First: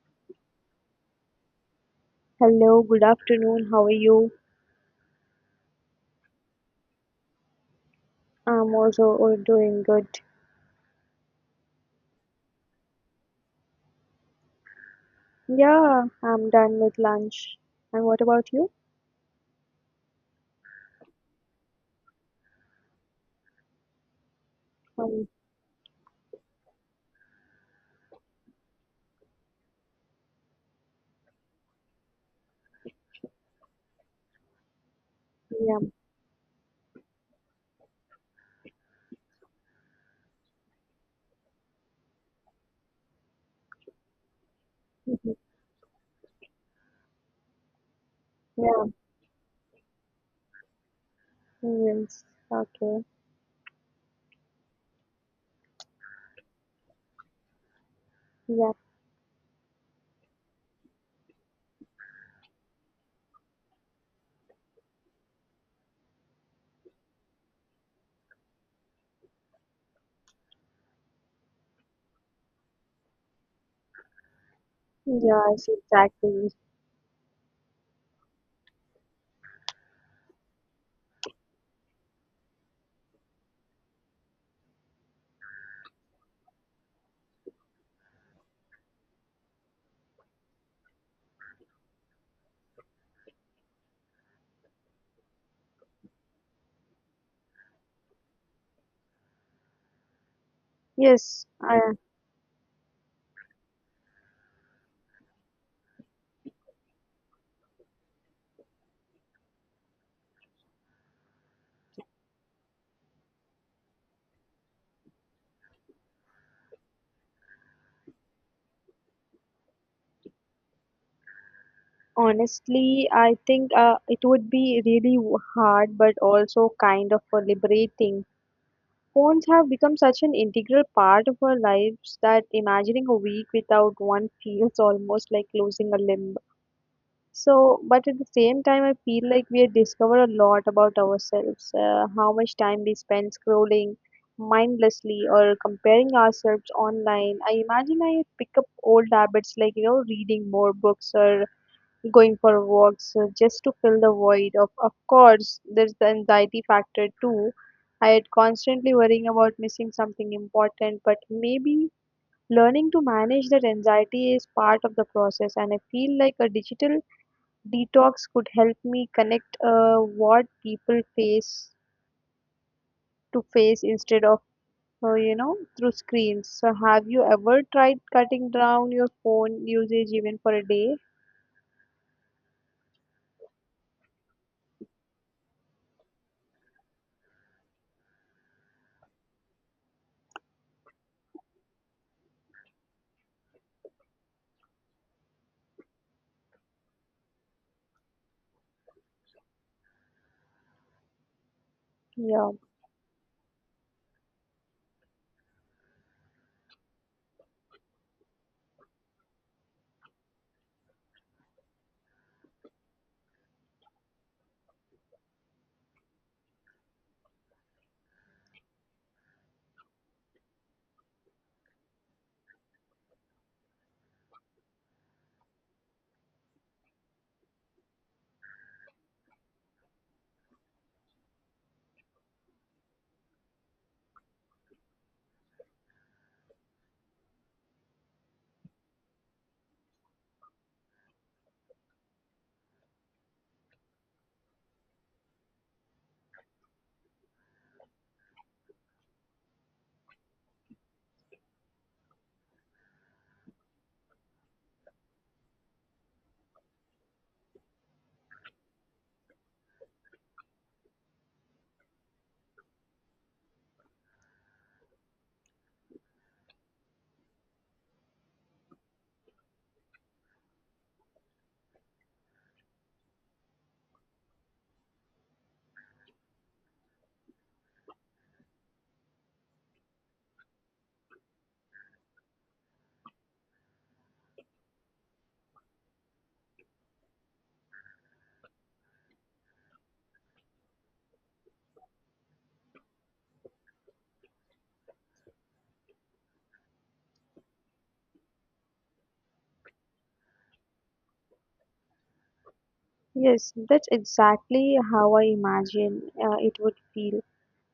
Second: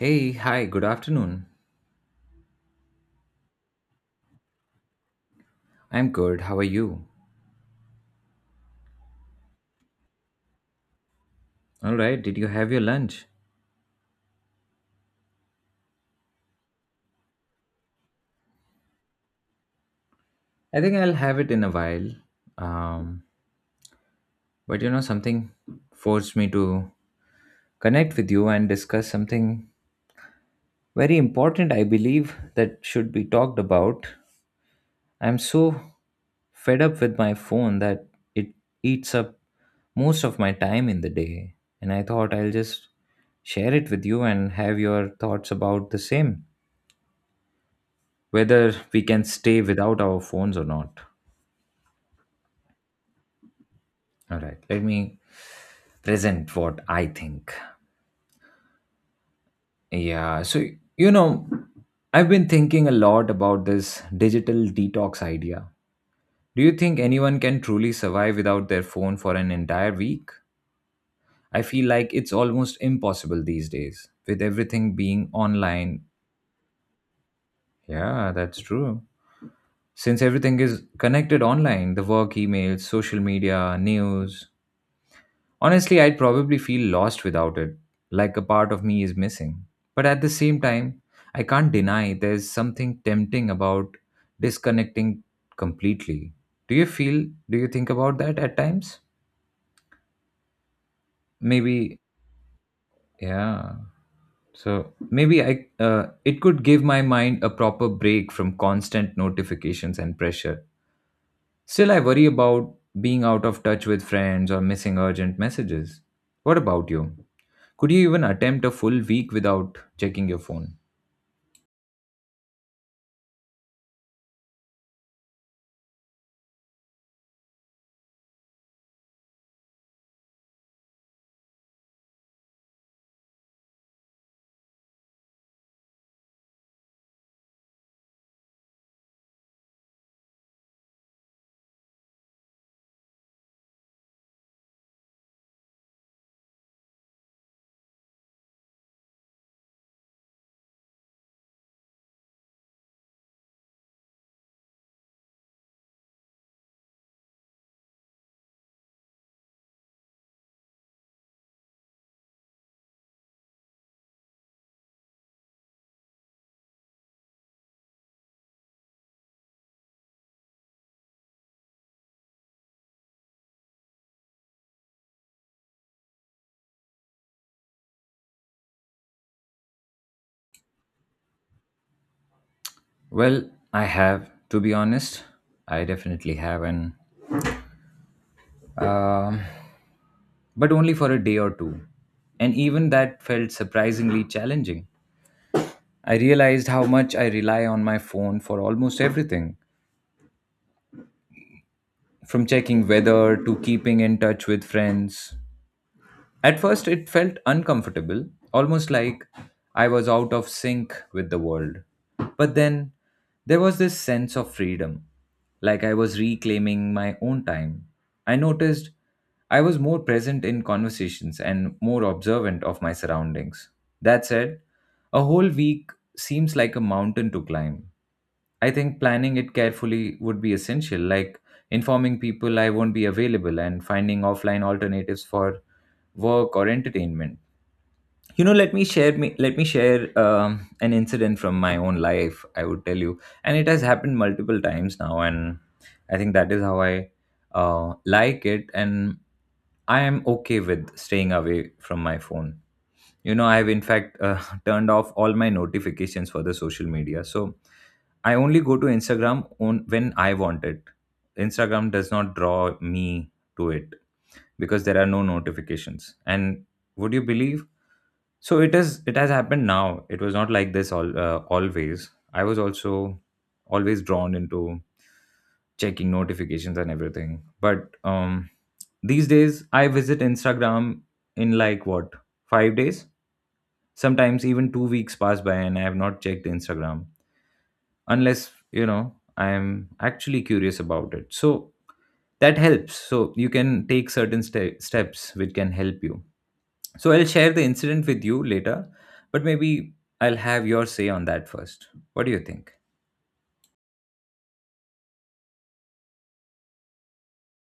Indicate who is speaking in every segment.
Speaker 1: Hey, hi, good afternoon.
Speaker 2: Hello, good afternoon. How are you?
Speaker 1: I'm good. How are you?
Speaker 2: I'm also doing good.
Speaker 1: All right, did you have your lunch?
Speaker 2: Yeah, I'm done with lunch. And what about you?
Speaker 1: I think I'll have it in a while. Um, but
Speaker 2: Um,
Speaker 1: something forced me to connect with you and discuss something very important, I believe, that should be talked about. I'm
Speaker 2: yeah,
Speaker 1: so fed up with my phone that it eats up most of my time in the day. And I thought I'll just share it with you and have your
Speaker 2: mhm,
Speaker 1: thoughts about the same, whether
Speaker 2: yeah,
Speaker 1: we can stay without our phones or not.
Speaker 2: yes, okay,
Speaker 1: All right, let me present what I think.
Speaker 2: yeah,
Speaker 1: Yeah, so you know, I've been thinking a lot about this digital detox idea. Do you think anyone can truly survive without their phone for an entire week? I feel like it's almost impossible these days with everything being
Speaker 2: yeah, yes,
Speaker 1: online.
Speaker 2: exactly.
Speaker 1: Yeah, that's true. Since everything is connected online, the work emails, social media, news, honestly, I'd probably feel lost without it, like a part of me is missing. But at the same time, I can't deny there's something tempting about disconnecting completely. Do you think about that at times?
Speaker 2: Yes, I
Speaker 1: Maybe, yeah. So maybe it could give my mind a proper break from constant notifications and pressure. Still, I worry about being out of touch with friends or missing urgent messages. What about you? Could you even attempt a full week without checking your phone?
Speaker 2: honestly, I think it would be really hard, but also kind of liberating. Phones have become such an integral part of our lives that imagining a week without one feels almost like losing a limb. So, but at the same time, I feel like we have discovered a lot about ourselves, how much time we spend scrolling mindlessly or comparing ourselves online. I imagine I pick up old habits like, you know, reading more books or going for walks just to fill the void. Of course, there's the anxiety factor too. I had constantly worrying about missing something important, but maybe learning to manage that anxiety is part of the process, and I feel like a digital detox could help me connect what people face to face instead of you know, through screens. So have you ever tried cutting down your phone usage even for a day?
Speaker 1: Well, I have, to be honest. I definitely have, and um, but only for a day or two. And even that felt surprisingly challenging. I realized how much I rely on my phone for almost everything, from
Speaker 2: Yeah.
Speaker 1: checking weather to keeping in touch with friends. At first, it felt uncomfortable, almost like I was out of sync with the world. But then there was this sense of freedom, like I was reclaiming my own time. I noticed I was more present in conversations and more observant of my surroundings. That said, a whole week seems like a mountain to climb. I think planning it carefully would be essential, like informing people I won't be available and finding offline alternatives for work or entertainment. You know, let me share an incident from my own life. I would tell you, and it has happened multiple times now, and I think that is how I like it, and I am okay with staying away from my phone. You know, I have, in fact, turned off all my notifications for the social media, so I only go to Instagram on when I want it. Instagram does not draw me to it because there are no notifications. And would you believe, so it is, it has happened now. It was not like this all always. I was also always drawn into checking notifications and everything, but these days I visit Instagram in like what, 5 days. Sometimes even 2 weeks pass by and I have not checked Instagram unless, you know, I am actually curious about it. So that helps. So you can take certain steps which can help you. So I'll share the incident with you later, but maybe I'll have your say on that first. What do you think?
Speaker 2: Yes, that's exactly how I imagine it would feel.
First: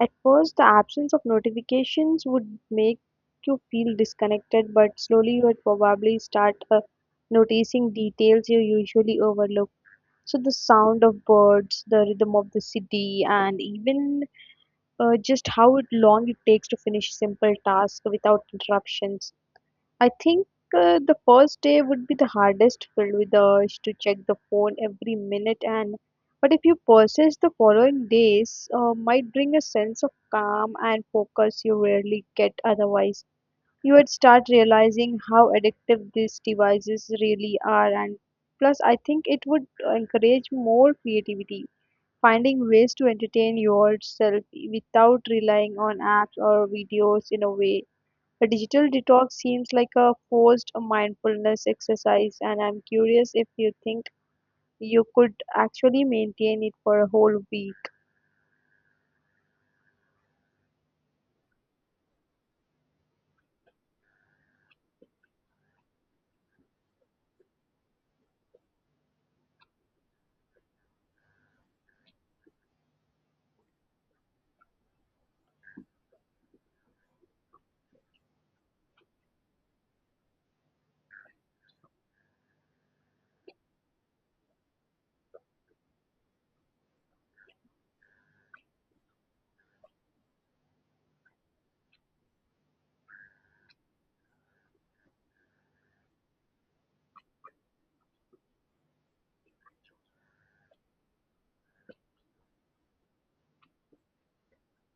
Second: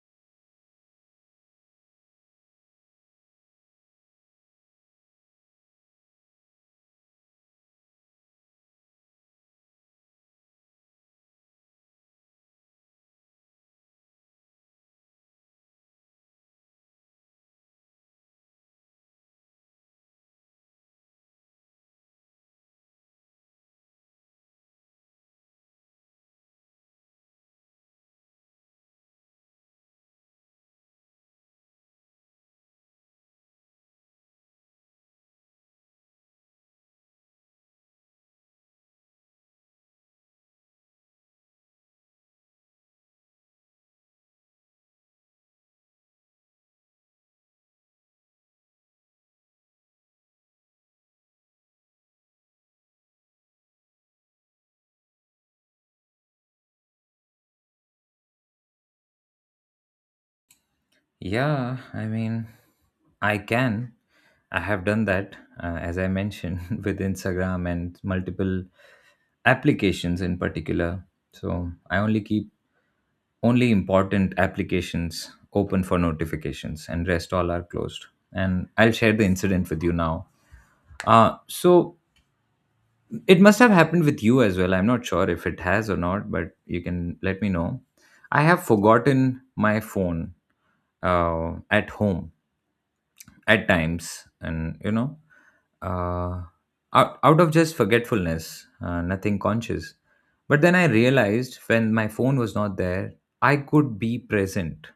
Speaker 2: At first, the absence of notifications would make you feel disconnected, but slowly you would probably start noticing details you usually overlook. So the sound of birds, the rhythm of the city, and even just long it takes to finish simple tasks without interruptions. I think the first day would be the hardest, filled with the urge to check the phone every minute. And but if you persist, the following days might bring a sense of calm and focus you rarely get otherwise. You would start realizing how addictive these devices really are, and plus I think it would encourage more creativity, finding ways to entertain yourself without relying on apps or videos. In a way, a digital detox seems like a forced mindfulness exercise, and I'm curious if you think you could actually maintain it for a whole week.
Speaker 1: Yeah, I mean, I can. I have done that, as I mentioned, with Instagram and multiple applications in particular. So I only keep only important applications open for notifications and rest all are closed. And I'll share the incident with you now. So it must have happened with you as well. I'm not sure if it has or not, but you can let me know. I have forgotten my phone, at home, at times, and you know, uh, out of just forgetfulness, nothing conscious. But then I realized when my phone was not there, I could be present.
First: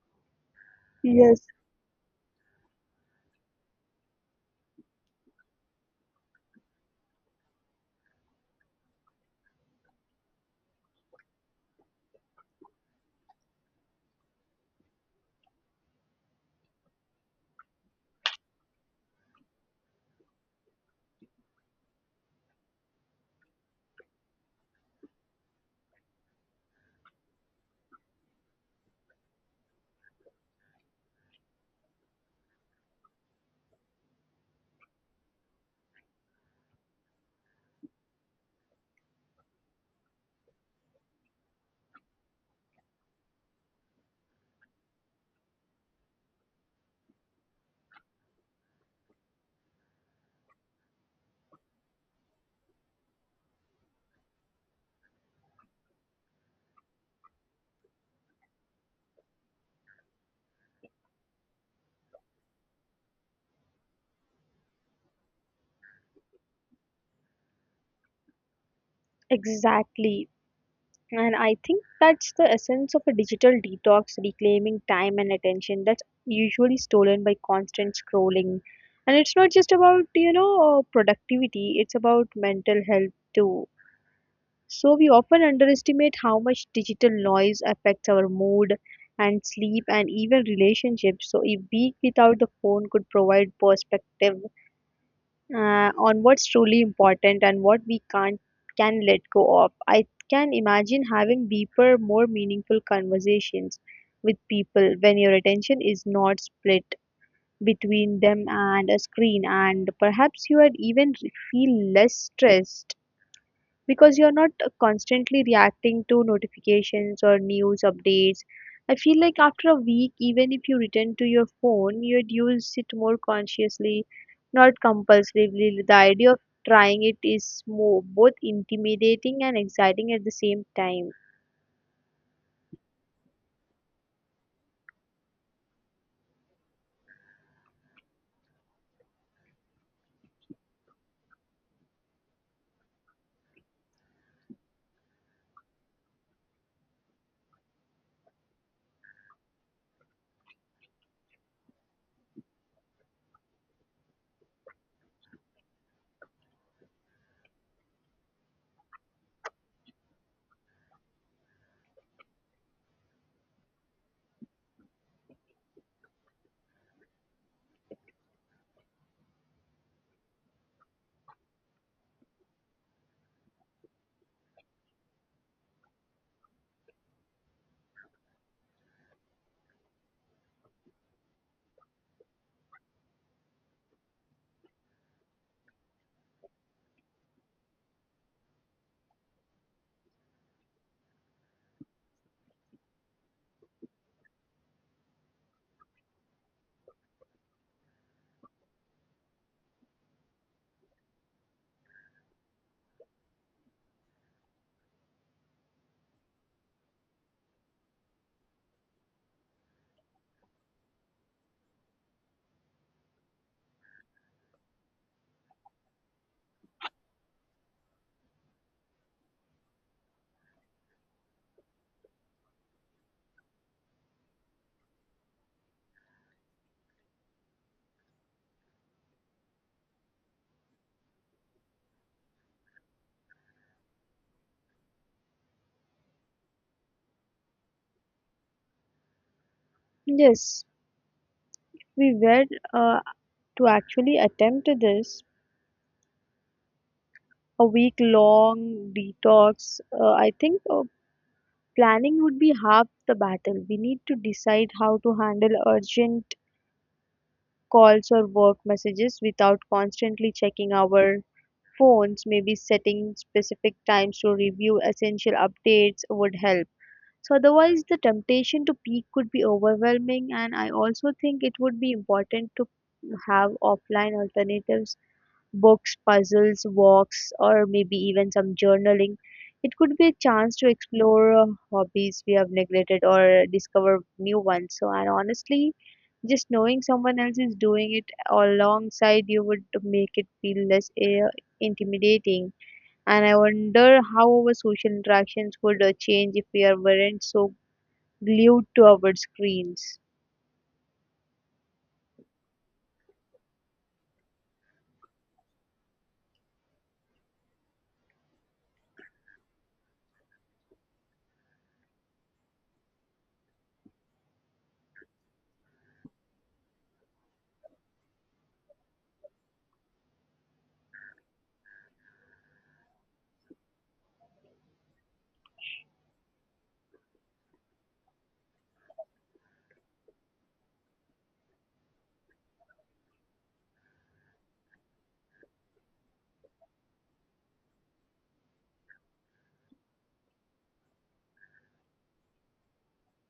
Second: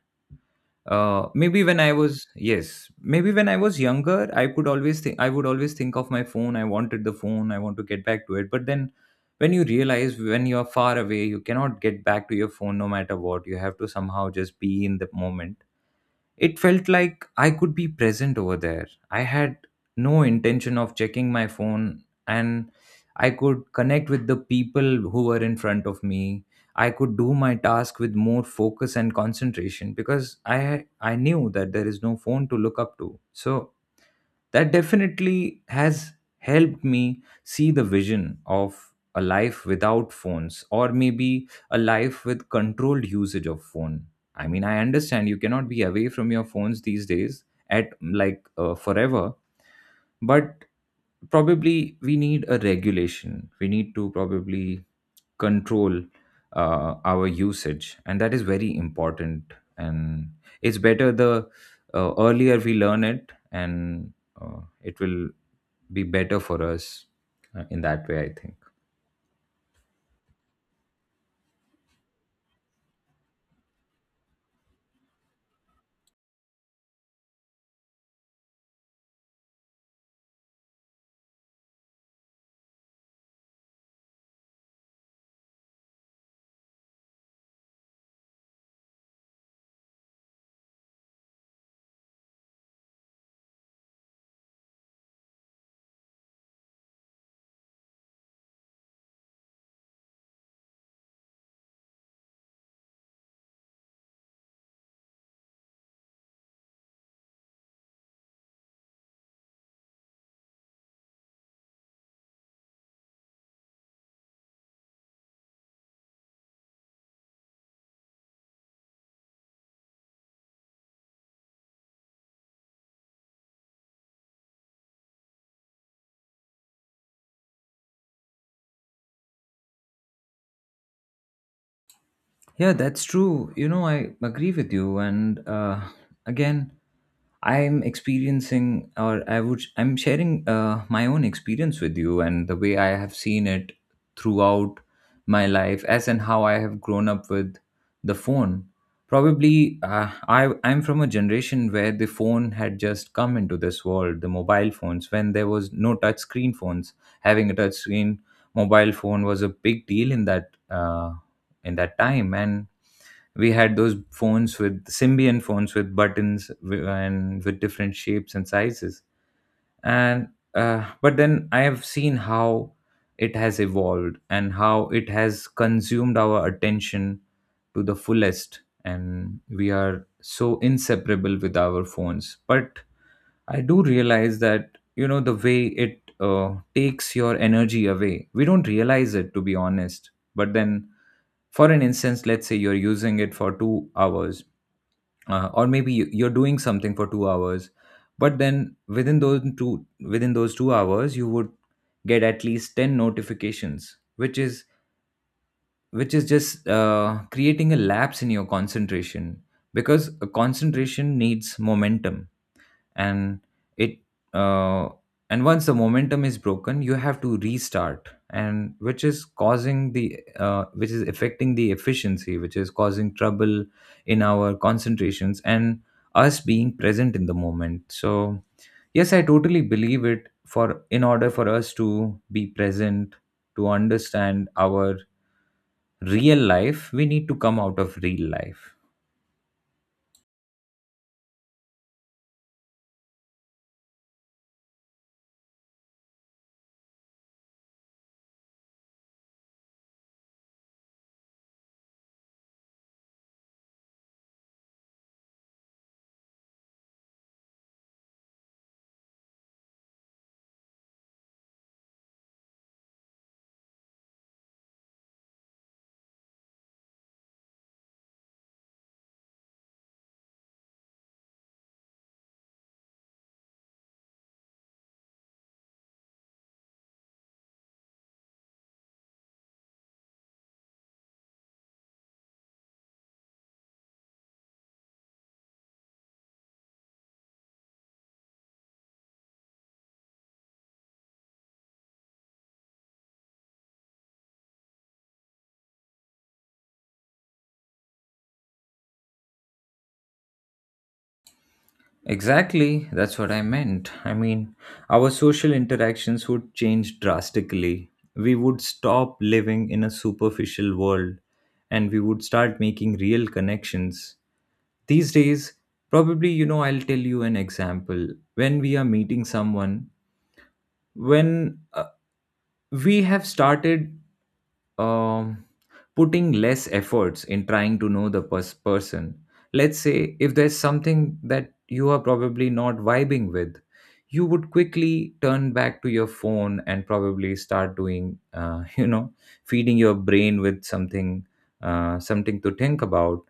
Speaker 2: Yes,
Speaker 1: Maybe when I was Yes, maybe when I was younger, I could always think I would always think of my phone. I wanted the phone, I want to get back to it. But then when you realize when you are far away, you cannot get back to your phone no matter what. You have to somehow just be in the moment. It felt like I could be present over there. I had no intention of checking my phone and I could connect with the people who were in front of me. I could do my task with more focus and concentration because I knew that there is no phone to look up to. So that definitely has helped me see the vision of a life without phones, or maybe a life with controlled usage of phone. I mean, I understand you cannot be away from your phones these days at like forever, but probably we need a regulation, we need to probably control our usage, and that is very important. And it's better the earlier we learn it, and it will be better for us, in that way I think.
Speaker 2: exactly. And I think that's the essence of a digital detox, reclaiming time and attention that's usually stolen by constant scrolling. And it's not just about, you know, productivity, it's about mental health too. So we often underestimate how much digital noise affects our mood and sleep and even relationships. So a week without the phone could provide perspective on what's truly important and what we can't can let go of. I can imagine having deeper, more meaningful conversations with people when your attention is not split between them and a screen, and perhaps you would even feel less stressed because you're not constantly reacting to notifications or news updates. I feel like after a week, even if you return to your phone, you'd use it more consciously, not compulsively. The idea of trying it is more both intimidating and exciting at the same time.
Speaker 1: Yeah, that's true. You know, I agree with you. And again, I'm experiencing, or I would, I'm sharing my own experience with you and the way I have seen it throughout my life, as and how I have grown up with the phone. Probably, I'm from a generation where the phone had just come into this world, the mobile phones, when there was no touch screen phones. Having a touch screen mobile phone was a big deal in that. In that time, and we had those phones with symbian phones with buttons and with different shapes and sizes, and but then I have seen how it has evolved and how it has consumed our attention to the fullest, and we are so inseparable with our phones. But I do realize that, you know, the way it takes your energy away, we don't realize it, to be honest. But then, for an instance, let's say you're using it for 2 hours, or maybe you're doing something for 2 hours, but then within those two within those 2 hours you would get at least 10 notifications, which is just creating a lapse in your concentration, because a concentration needs momentum, and it uh, and once the momentum is broken you have to restart, and which is causing the which is affecting the efficiency, which is causing trouble in our concentrations and us being present in the moment. So yes, I totally believe it, for in order for us to be present, to understand our real life, we need to come out of real life.
Speaker 2: Yes, we were uh, to actually attempt this a week long detox. I think planning would be half the battle. We need to decide how to handle urgent calls or work messages without constantly checking our phones, maybe setting specific times to review essential updates would help. So otherwise the temptation to peak could be overwhelming, and I also think it would be important to have offline alternatives, books, puzzles, walks, or maybe even some journaling. It could be a chance to explore hobbies we have neglected or discover new ones. So and honestly, just knowing someone else is doing it alongside you would make it feel less intimidating. And I wonder how our social interactions would change if we weren't so glued to our screens.
Speaker 1: Exactly, that's what I meant. I mean, our social interactions would change drastically. We would stop living in a superficial world and we would start making real connections. These days, probably, you know, I'll tell you an example. When we are meeting someone, when we have started, um, putting less efforts in trying to know the person. Let's say if there's something that you are probably not vibing with, you would quickly turn back to your phone and probably start doing, you know, feeding your brain with something, something to think about.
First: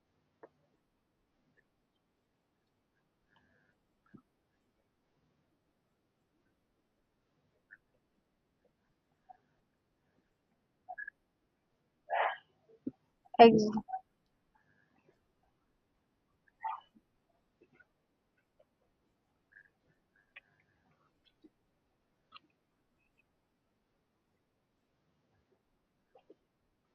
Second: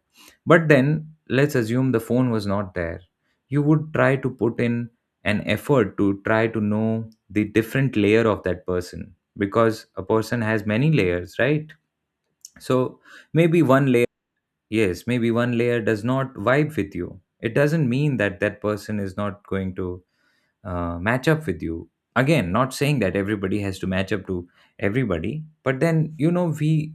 Speaker 1: But then let's assume the phone was not there. You would try to put in an effort to try to know the different layer of that person, because a person has many layers, right? So maybe
Speaker 2: Ex-
Speaker 1: one layer, yes, maybe one layer does not vibe with you. It doesn't mean that that person is not going to match up with you. Again, not saying that everybody has to match up to everybody, but then, you know, we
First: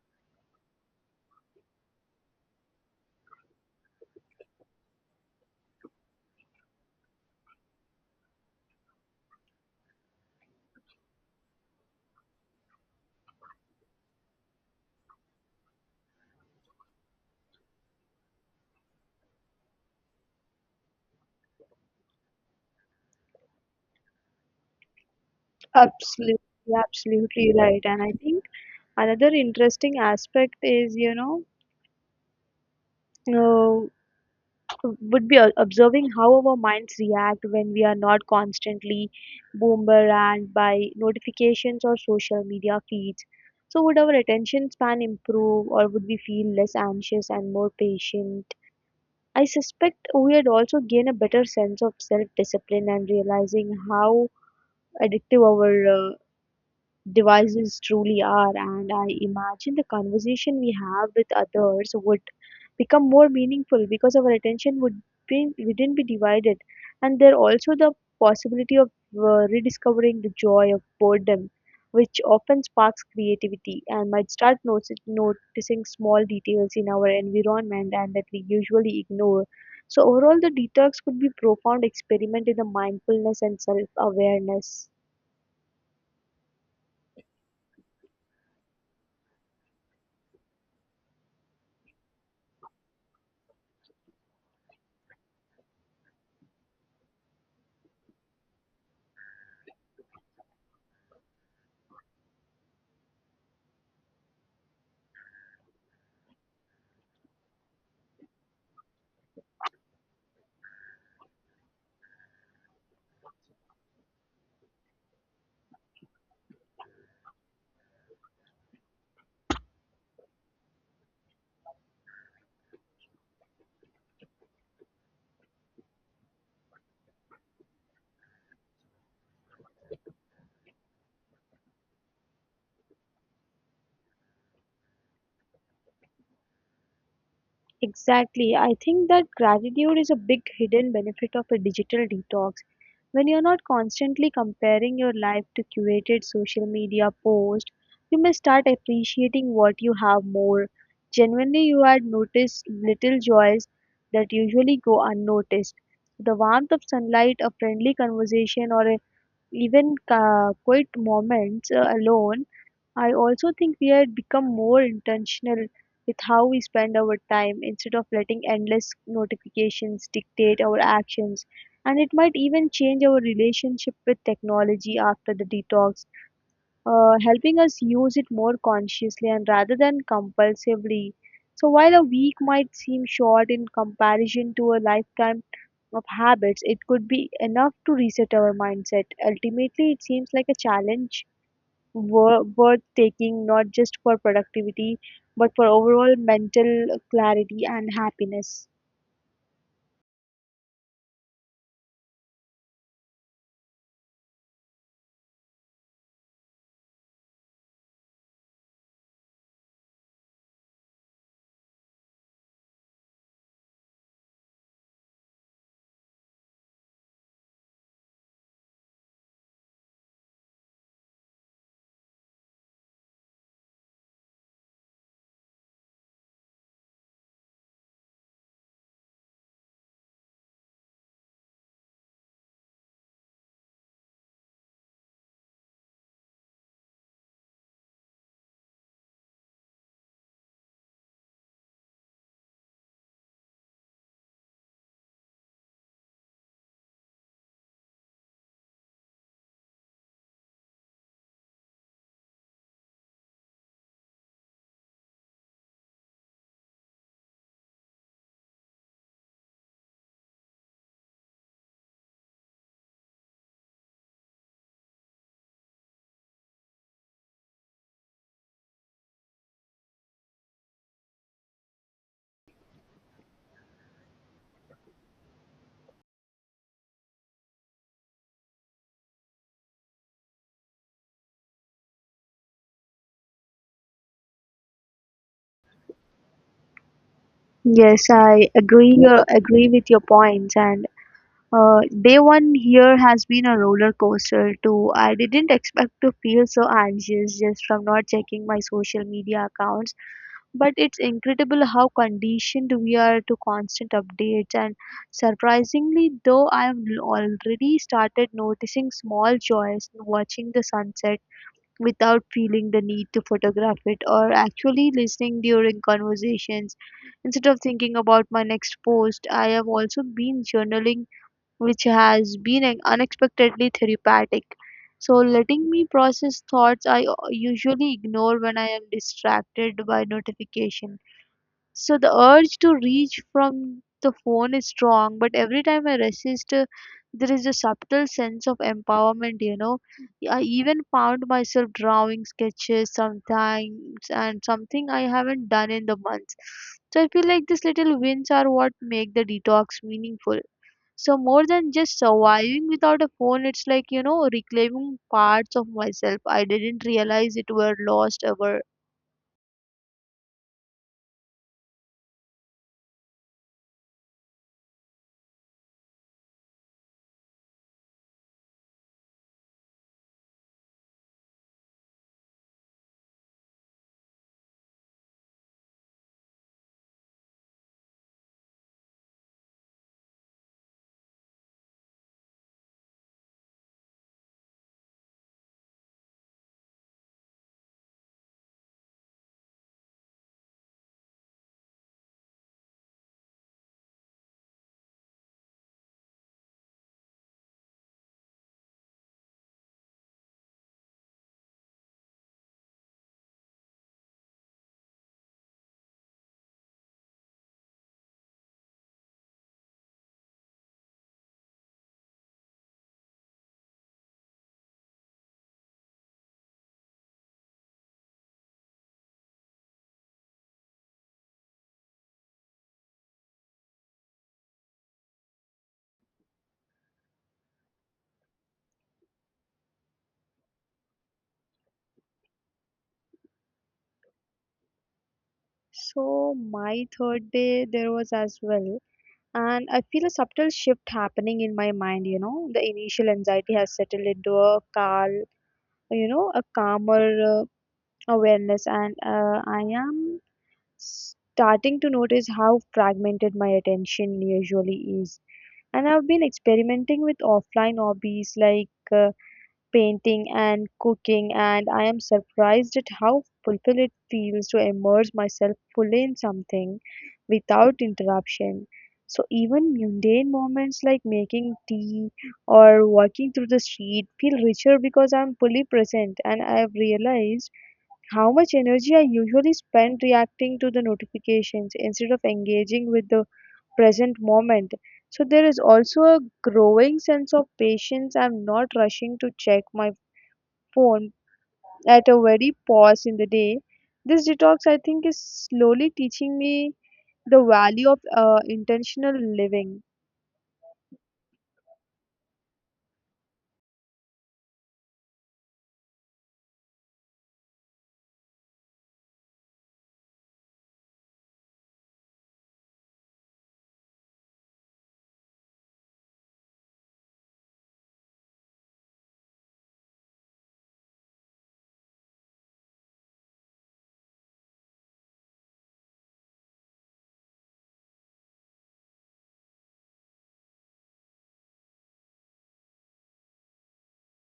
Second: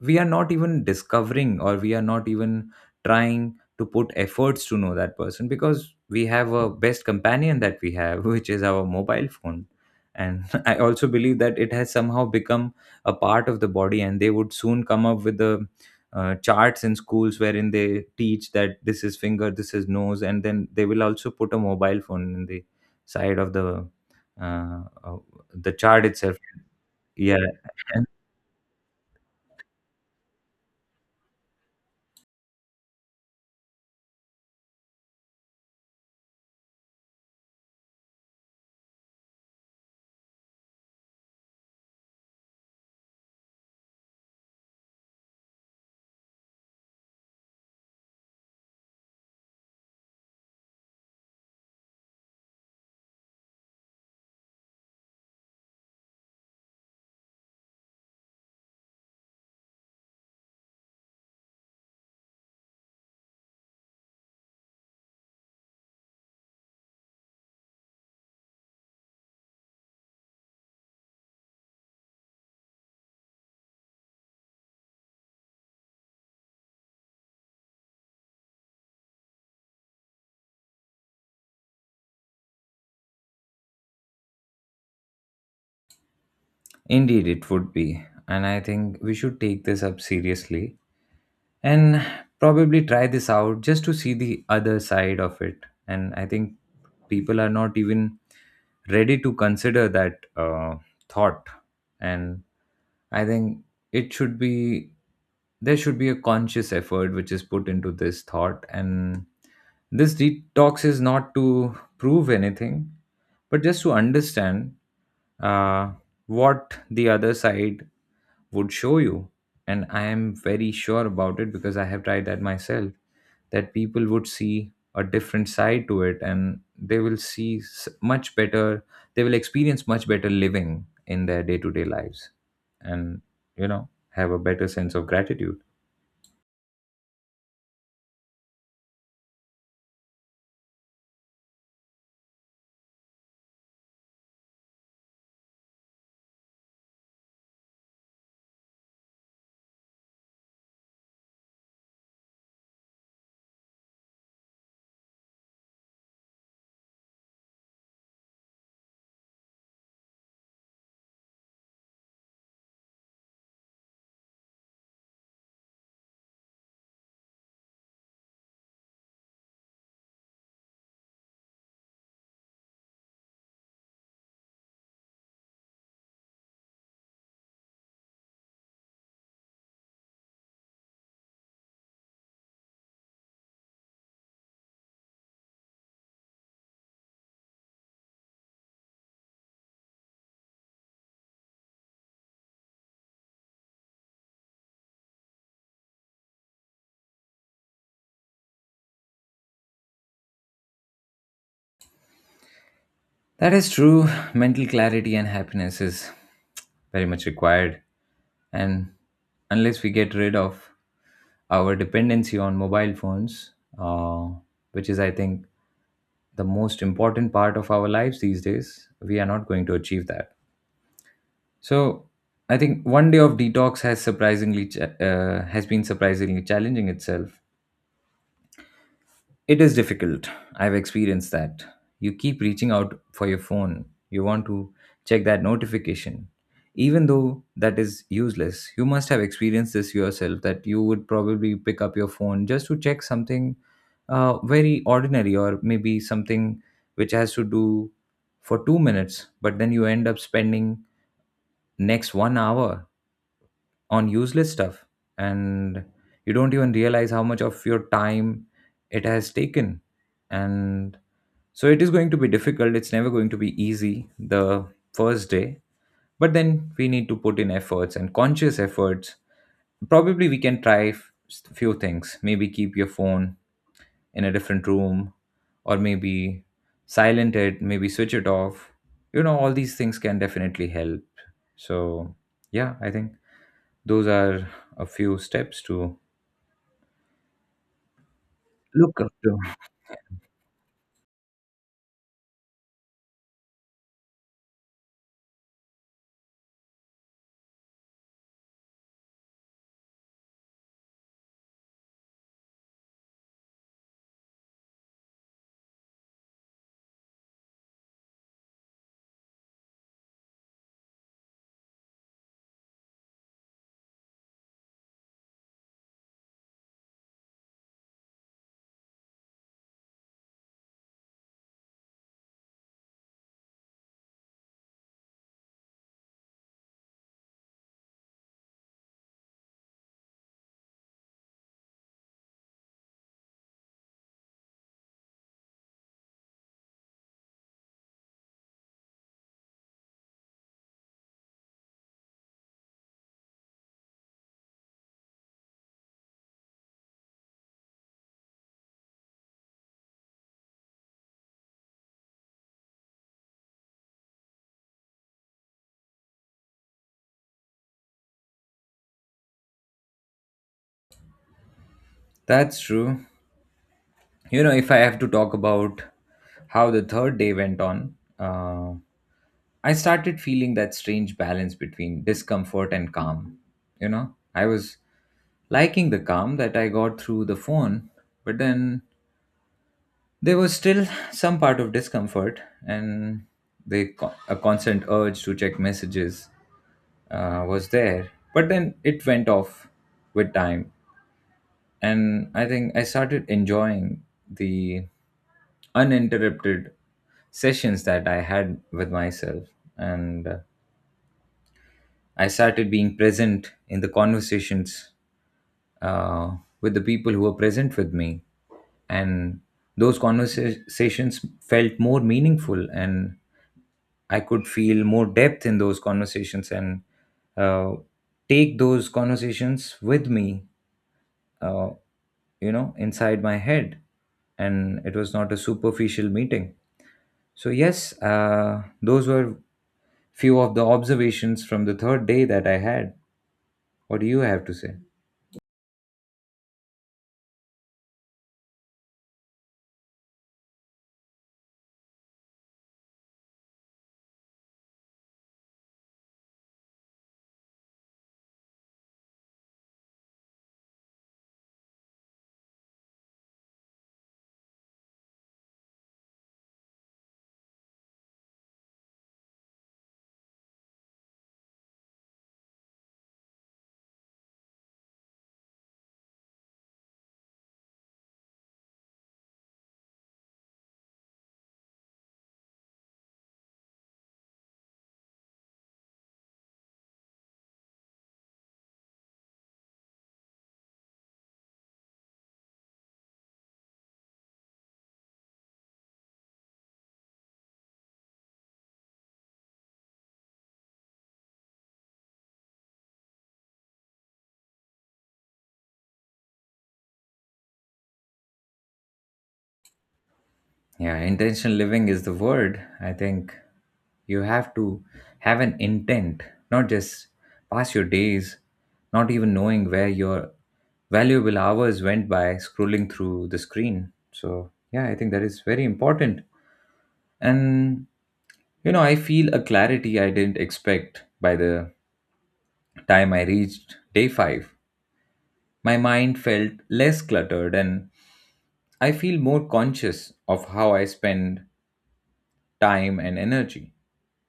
Speaker 1: we are not even discovering, or we are not even trying to put efforts to know that person, because we have a best companion that we have which is our mobile phone. And I also believe that it has somehow become a part of the body, and they would soon come up with the charts in schools wherein they teach that this is finger, this is nose, and then they will also put a mobile phone in the side of uh, uh, the chart
Speaker 2: Absolutely,
Speaker 1: itself. Yeah,
Speaker 2: absolutely right. And I think another interesting aspect is, you know, would be observing how our minds react when we are not constantly bombarded by notifications or social media feeds. So, would our attention span improve or would we feel less anxious and more patient? I suspect we would also gain a better sense of self discipline and realizing how addictive our devices truly are, and I imagine the conversation we have with others would become more meaningful because our attention wouldn't be divided, and there also the possibility of rediscovering the joy of boredom, which often sparks creativity, and might noticing small details in our environment and that we usually ignore. So overall, the detox could be profound experiment in the mindfulness and self-awareness.
Speaker 1: indeed, it would be, and I think we should take this up seriously, and probably try this out just to see the other side of it. And I think people are not even ready to consider that thought. And I think it should be there should be a conscious effort which is put into this thought, and this detox is not to prove anything but just to understand uh, what the other side would show you. And I am very sure about it, because I have tried that myself, that people would see a different side to it, and they will see much better, they will experience much better living in their day-to-day lives and, you know have a better sense of gratitude.
Speaker 2: Exactly. I think that gratitude is a big hidden benefit of a digital detox. When you're not constantly comparing your life to curated social media posts, you may start appreciating what you have more. Genuinely, you had noticed little joys that usually go unnoticed. The warmth of sunlight, a friendly conversation, even quiet moments alone. I also think we had become more intentional with how we spend our time instead of letting endless notifications dictate our actions. And it might even change our relationship with technology after the detox, helping us use it more consciously and rather than compulsively. So while a week might seem short in comparison to a lifetime of habits, it could be enough to reset our mindset. Ultimately, it seems like a challenge worth taking, not just for productivity but for overall mental clarity and happiness.
Speaker 1: That is true. Mental clarity and happiness is very much required, and unless we get rid of our dependency on mobile phones, uh, which is, I think, the most important part of our lives these days, we are not going to achieve that. So I think 1 day of detox has surprisingly has been surprisingly challenging itself. It is difficult. I've experienced that. You keep reaching out for your phone. You want to check that notification. Even though that is useless, you must have experienced this yourself, that you would probably pick up your phone just to check something very ordinary, or maybe something which has to do for 2 minutes, but then you end up spending next 1 hour on useless stuff, and you don't even realize how much of your time it has taken. And so it is going to be difficult, it's never going to be easy, the first day. But then we need to put in efforts and conscious efforts. Probably we can try few things. Maybe keep your phone in a different room, or maybe silent it, maybe switch it off. You know, all these things can definitely help. So yeah, I think those are a few steps to
Speaker 2: Yes, I agree
Speaker 1: look up
Speaker 2: uh,
Speaker 1: to.
Speaker 2: agree with your points, and day one here has been a roller coaster too. I didn't expect to feel so anxious just from not checking my social media accounts, but it's incredible how conditioned we are to constant updates. And surprisingly, though, I've already started noticing small joys in watching the sunset without feeling the need to photograph it, or actually listening during conversations instead of thinking about my next post. I have also been journaling, which has been unexpectedly therapeutic, so letting me process thoughts I usually ignore when I am distracted by notification. So the urge to reach from the phone is strong, but every time I resist, there is a subtle sense of empowerment, you know. I even found myself drawing sketches sometimes, and something I haven't done in the months. So I feel like these little wins are what make the detox meaningful. So more than just surviving without a phone, it's like, you know, reclaiming parts of myself. I didn't realize it were lost ever.
Speaker 1: That's true. You know, if I have to talk about how the third day went on, I started feeling that strange balance between discomfort and calm. You know, I was liking the calm that I got through the phone, but then there was still some part of discomfort, and a constant urge to check messages was there. But then it went off with time, and I think I started enjoying the uninterrupted sessions that I had with myself. And I started being present in the conversations uh, with the people who were present with me, and those conversations felt more meaningful, and I could feel more depth in those conversations, and, uh, take those conversations with me, uh, inside my head. And it was not a superficial meeting. So yes, those were few of the observations from the third day that I had. What do you have to say?
Speaker 2: So my third day there was as well. And I feel a subtle shift happening in my mind, you know. The initial anxiety has settled into a calm, you know, a calmer awareness, and I am starting to notice how fragmented my attention usually is. And I've been experimenting with offline hobbies like painting and cooking, and I am surprised at how fulfilled it feels to immerse myself fully in something without interruption. So, even mundane moments like making tea or walking through the street feel richer because I'm fully present, and I have realized how much energy I usually spend reacting to the notifications instead of engaging with the present moment. So there is also a growing sense of patience. I'm not rushing to check my phone at a very pause in the day. This detox, I think, is slowly teaching me the value of intentional living.
Speaker 1: Yeah, intentional living is the word, I think. You have to have an intent, not just pass your days not even knowing where your valuable hours went by scrolling through the screen. So yeah, I think that is very important. And you know, I feel a clarity I didn't expect by the time I reached day five. My mind felt less cluttered, and I feel more conscious of how I spend time and energy.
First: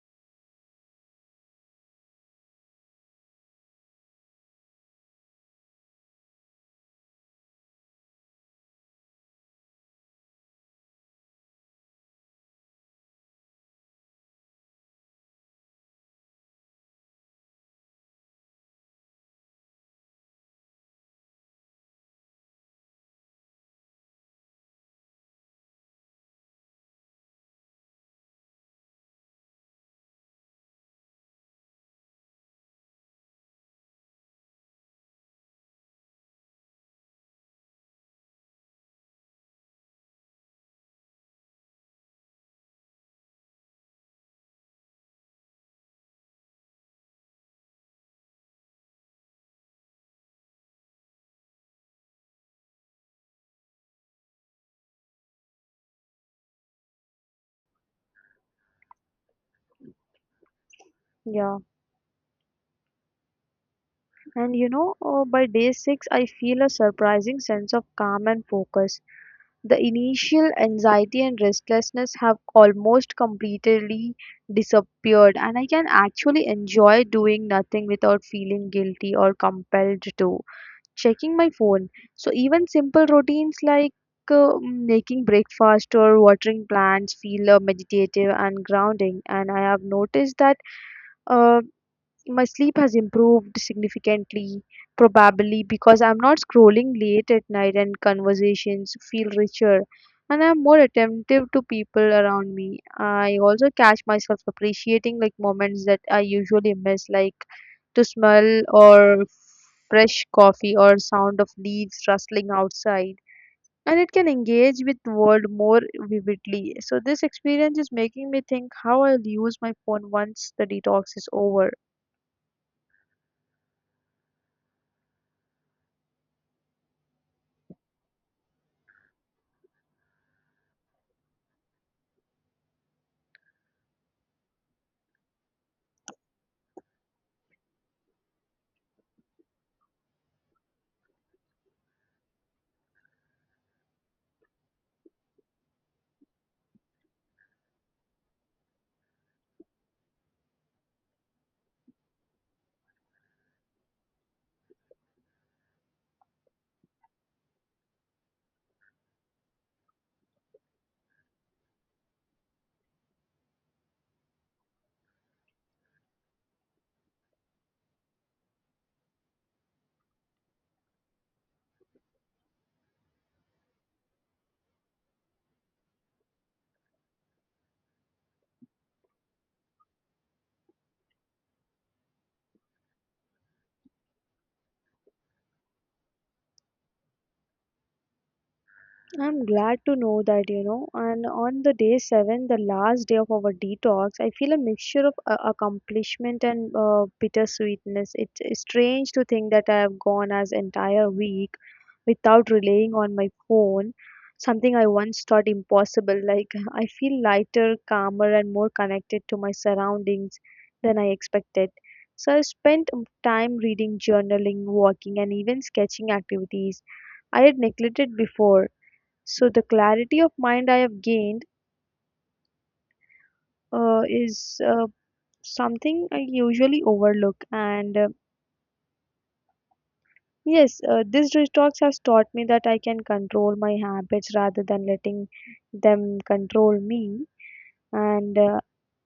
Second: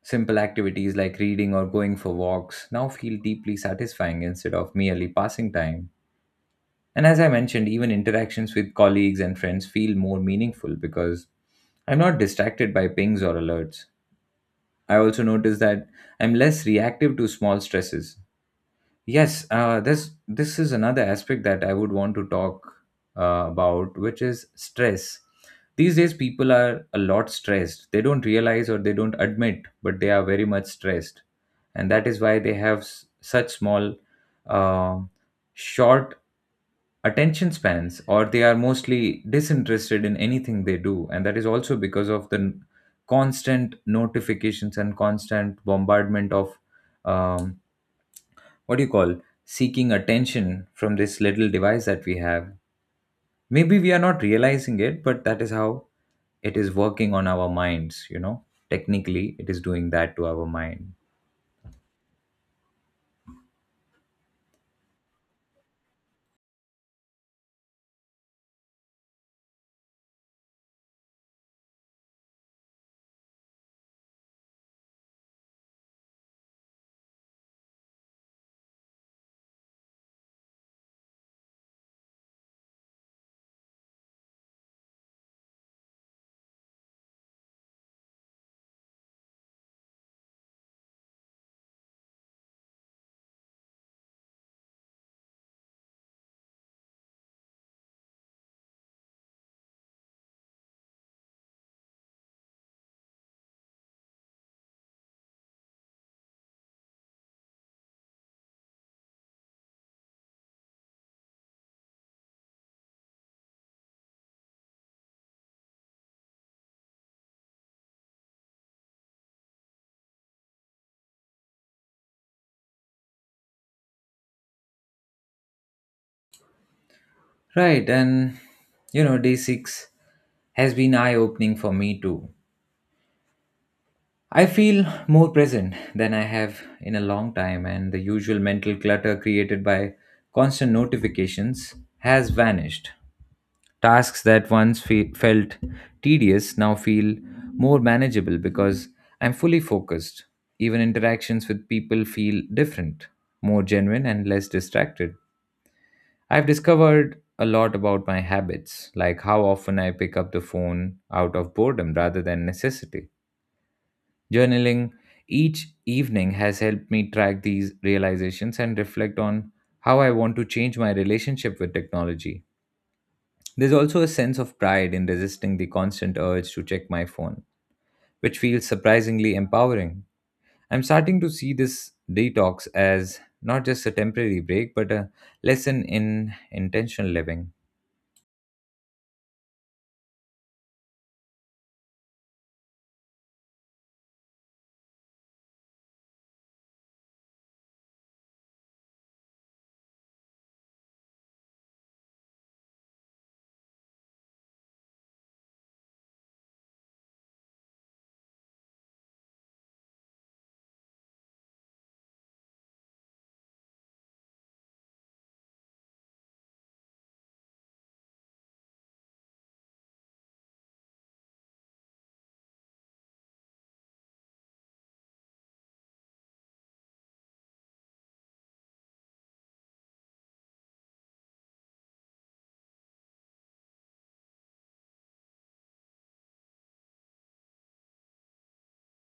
Speaker 1: Simple activities like reading or going for walks now feel deeply satisfying instead of merely passing time. And as I mentioned, even interactions with colleagues and friends feel more meaningful because I'm not distracted by pings or alerts. I also notice that I'm less reactive to small stresses. Yes, this is another aspect that I would want to talk about, which is stress. These days, people are a lot stressed. They don't realize, or they don't admit, but they are very much stressed, and that is why they have such small, uh, short attention spans, or they are mostly disinterested in anything they do. And that is also because of the constant notifications and constant bombardment of, Um, what do you call, seeking attention from this little device that we have. Maybe we are not realizing it, but that is how it is working on our minds, you know. Technically, it is doing that to our mind.
Speaker 2: Yeah. And you know, by day six, I feel a surprising sense of calm and focus. The initial anxiety and restlessness have almost completely disappeared, and I can actually enjoy doing nothing without feeling guilty or compelled to checking my phone. So even simple routines like making breakfast or watering plants feel meditative and grounding. And I have noticed that uh, my sleep has improved significantly, probably because I'm not scrolling late at night, and conversations feel richer. And I'm more attentive to people around me. I also catch myself appreciating like moments that I usually miss, like to smell or fresh coffee or sound of leaves rustling outside, and it can engage with world more vividly. So this experience is making me think how I'll use my phone once the detox is over.
Speaker 1: Right, and you know, day 6 has been eye opening for me too. I feel more present than I have in a long time, and the usual mental clutter created by constant notifications has vanished. Tasks that once felt tedious now feel more manageable because I'm fully focused. Even interactions with people feel different, more genuine, and less distracted. I've discovered a lot about my habits, like how often I pick up the phone out of boredom rather than necessity. Journaling each evening has helped me track these realizations and reflect on how I want to change my relationship with technology. There's also a sense of pride in resisting the constant urge to check my phone, which feels surprisingly empowering. I'm starting to see this detox as not just a temporary break, but a lesson in intentional living.
Speaker 2: I'm glad to know that, you know, and on the day seven, the last day of our detox, I feel a mixture of accomplishment and bittersweetness. It's strange to think that I have gone as entire week without relying on my phone, something I once thought impossible. Like I feel lighter, calmer, and more connected to my surroundings than I expected. So I spent time reading, journaling, walking, and even sketching activities I had neglected before. So the clarity of mind I have gained is something I usually overlook. And yes, this detox has taught me that I can control my habits rather than letting them control me. And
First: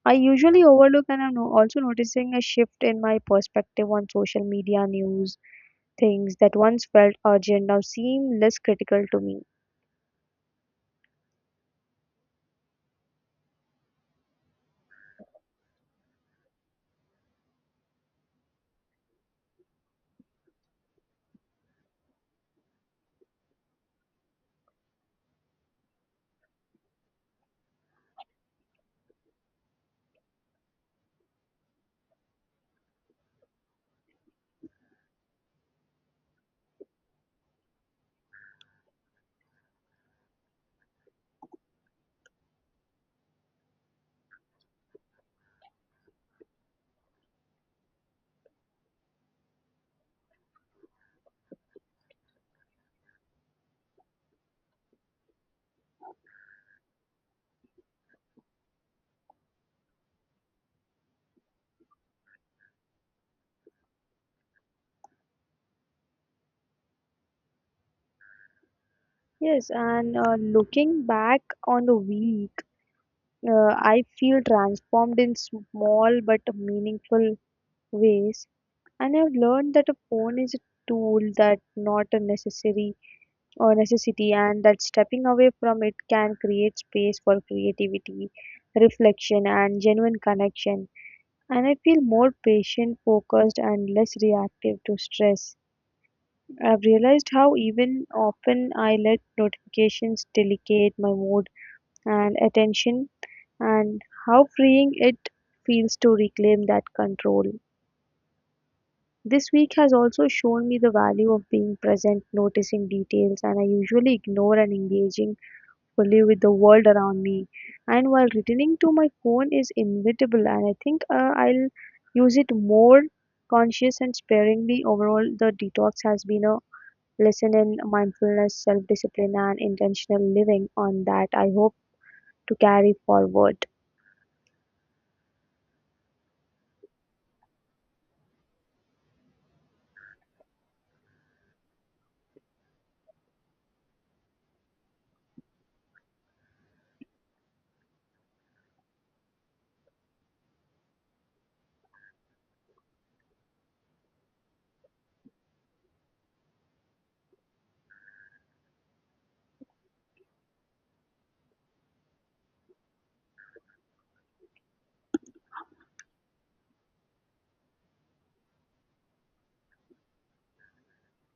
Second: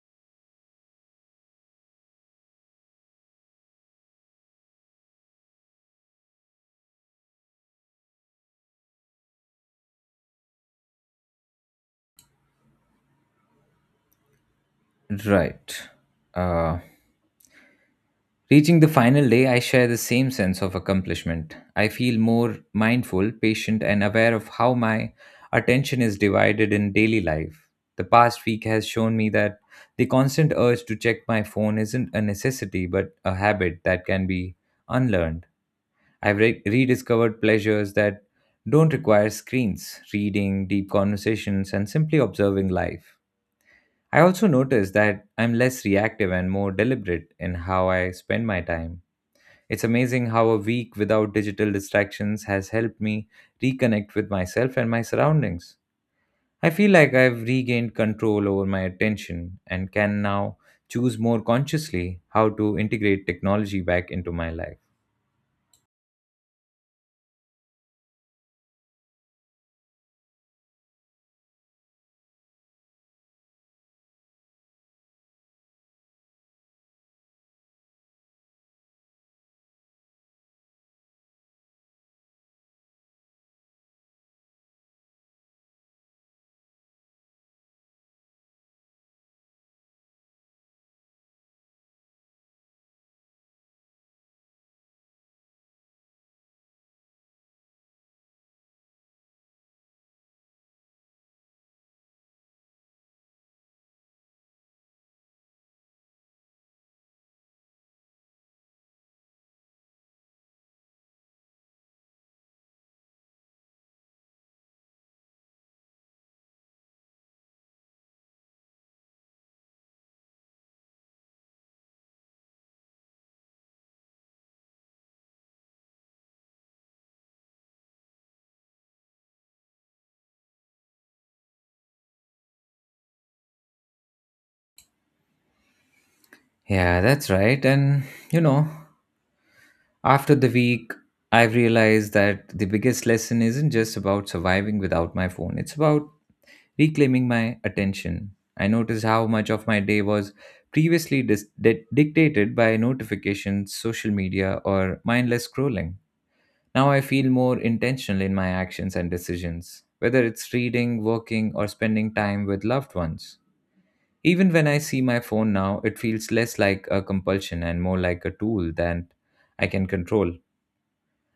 Speaker 2: I usually overlook, and I'm also noticing a shift in my perspective on social media news. Things that once felt urgent now seem less critical to me.
Speaker 1: Right. Uh, Reaching the final day, I share the same sense of accomplishment. I feel more mindful, patient, and aware of how my attention is divided in daily life. The past week has shown me that the constant urge to check my phone isn't a necessity, but a habit that can be unlearned. I've rediscovered pleasures that don't require screens: reading, deep conversations, and simply observing life. I also notice that I'm less reactive and more deliberate in how I spend my time. It's amazing how a week without digital distractions has helped me reconnect with myself and my surroundings. I feel like I've regained control over my attention and can now choose more consciously how to integrate technology back into my life.
Speaker 2: Yes, and looking back on the week, I feel transformed in small but meaningful ways, and I've learned that a phone is a tool that not a necessary or necessity, and that stepping away from it can create space for creativity, reflection, and genuine connection. And I feel more patient, focused, and less reactive to stress. I've realized how even often I let notifications delicate my mood and attention, and how freeing it feels to reclaim that control. This week has also shown me the value of being present, noticing details, and I usually ignore and engaging fully with the world around me. And while returning to my phone is inevitable, and I think I'll use it more conscious and sparingly. Overall, the detox has been a lesson in mindfulness, self discipline, and intentional living on that I hope to carry forward.
Speaker 1: Yeah, that's right. And, you know, after the week, I've realized that the biggest lesson isn't just about surviving without my phone, it's about reclaiming my attention. I noticed how much of my day was previously dictated by notifications, social media, or mindless scrolling. Now I feel more intentional in my actions and decisions, whether it's reading, working, or spending time with loved ones. Even when I see my phone now, it feels less like a compulsion and more like a tool that I can control.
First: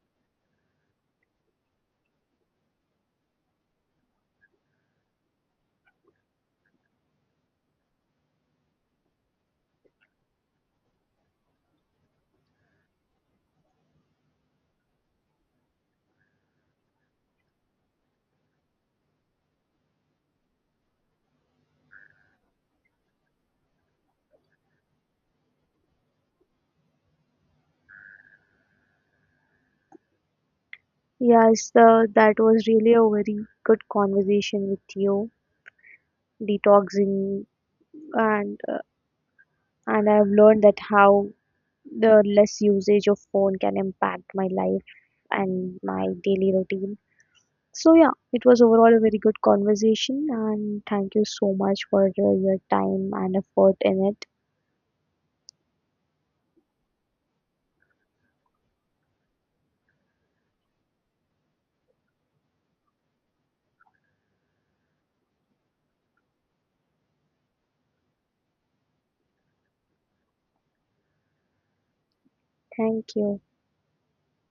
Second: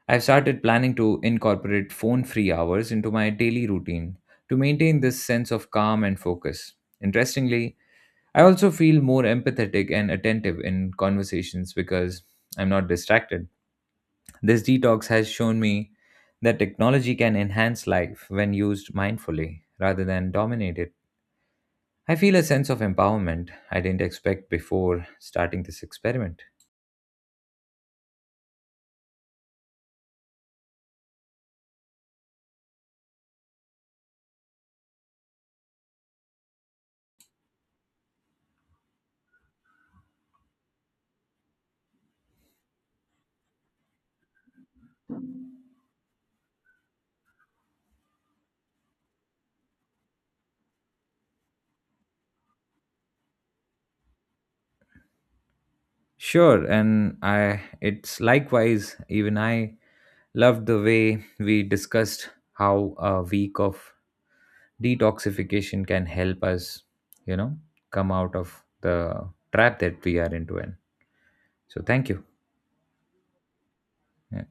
Speaker 1: I've started planning to incorporate phone free hours into my daily routine to maintain this sense of calm and focus. Interestingly, I also feel more empathetic and attentive in conversations because I'm not distracted. This detox has shown me that technology can enhance life when used mindfully rather than dominate it. I feel a sense of empowerment I didn't expect before starting this experiment.
Speaker 2: Yes, that was really a very good conversation with you, detoxing, and and I've learned that how the less usage of phone can impact my life and my daily routine. So yeah, it was overall a very good conversation, and thank you so much for your time and effort in it.
Speaker 1: Sure, and I it's likewise. Even I loved the way we discussed how a week of detoxification can help us, you know, come out of the trap that we are into in. So thank you.
Speaker 2: Thank you.
Speaker 1: Yeah.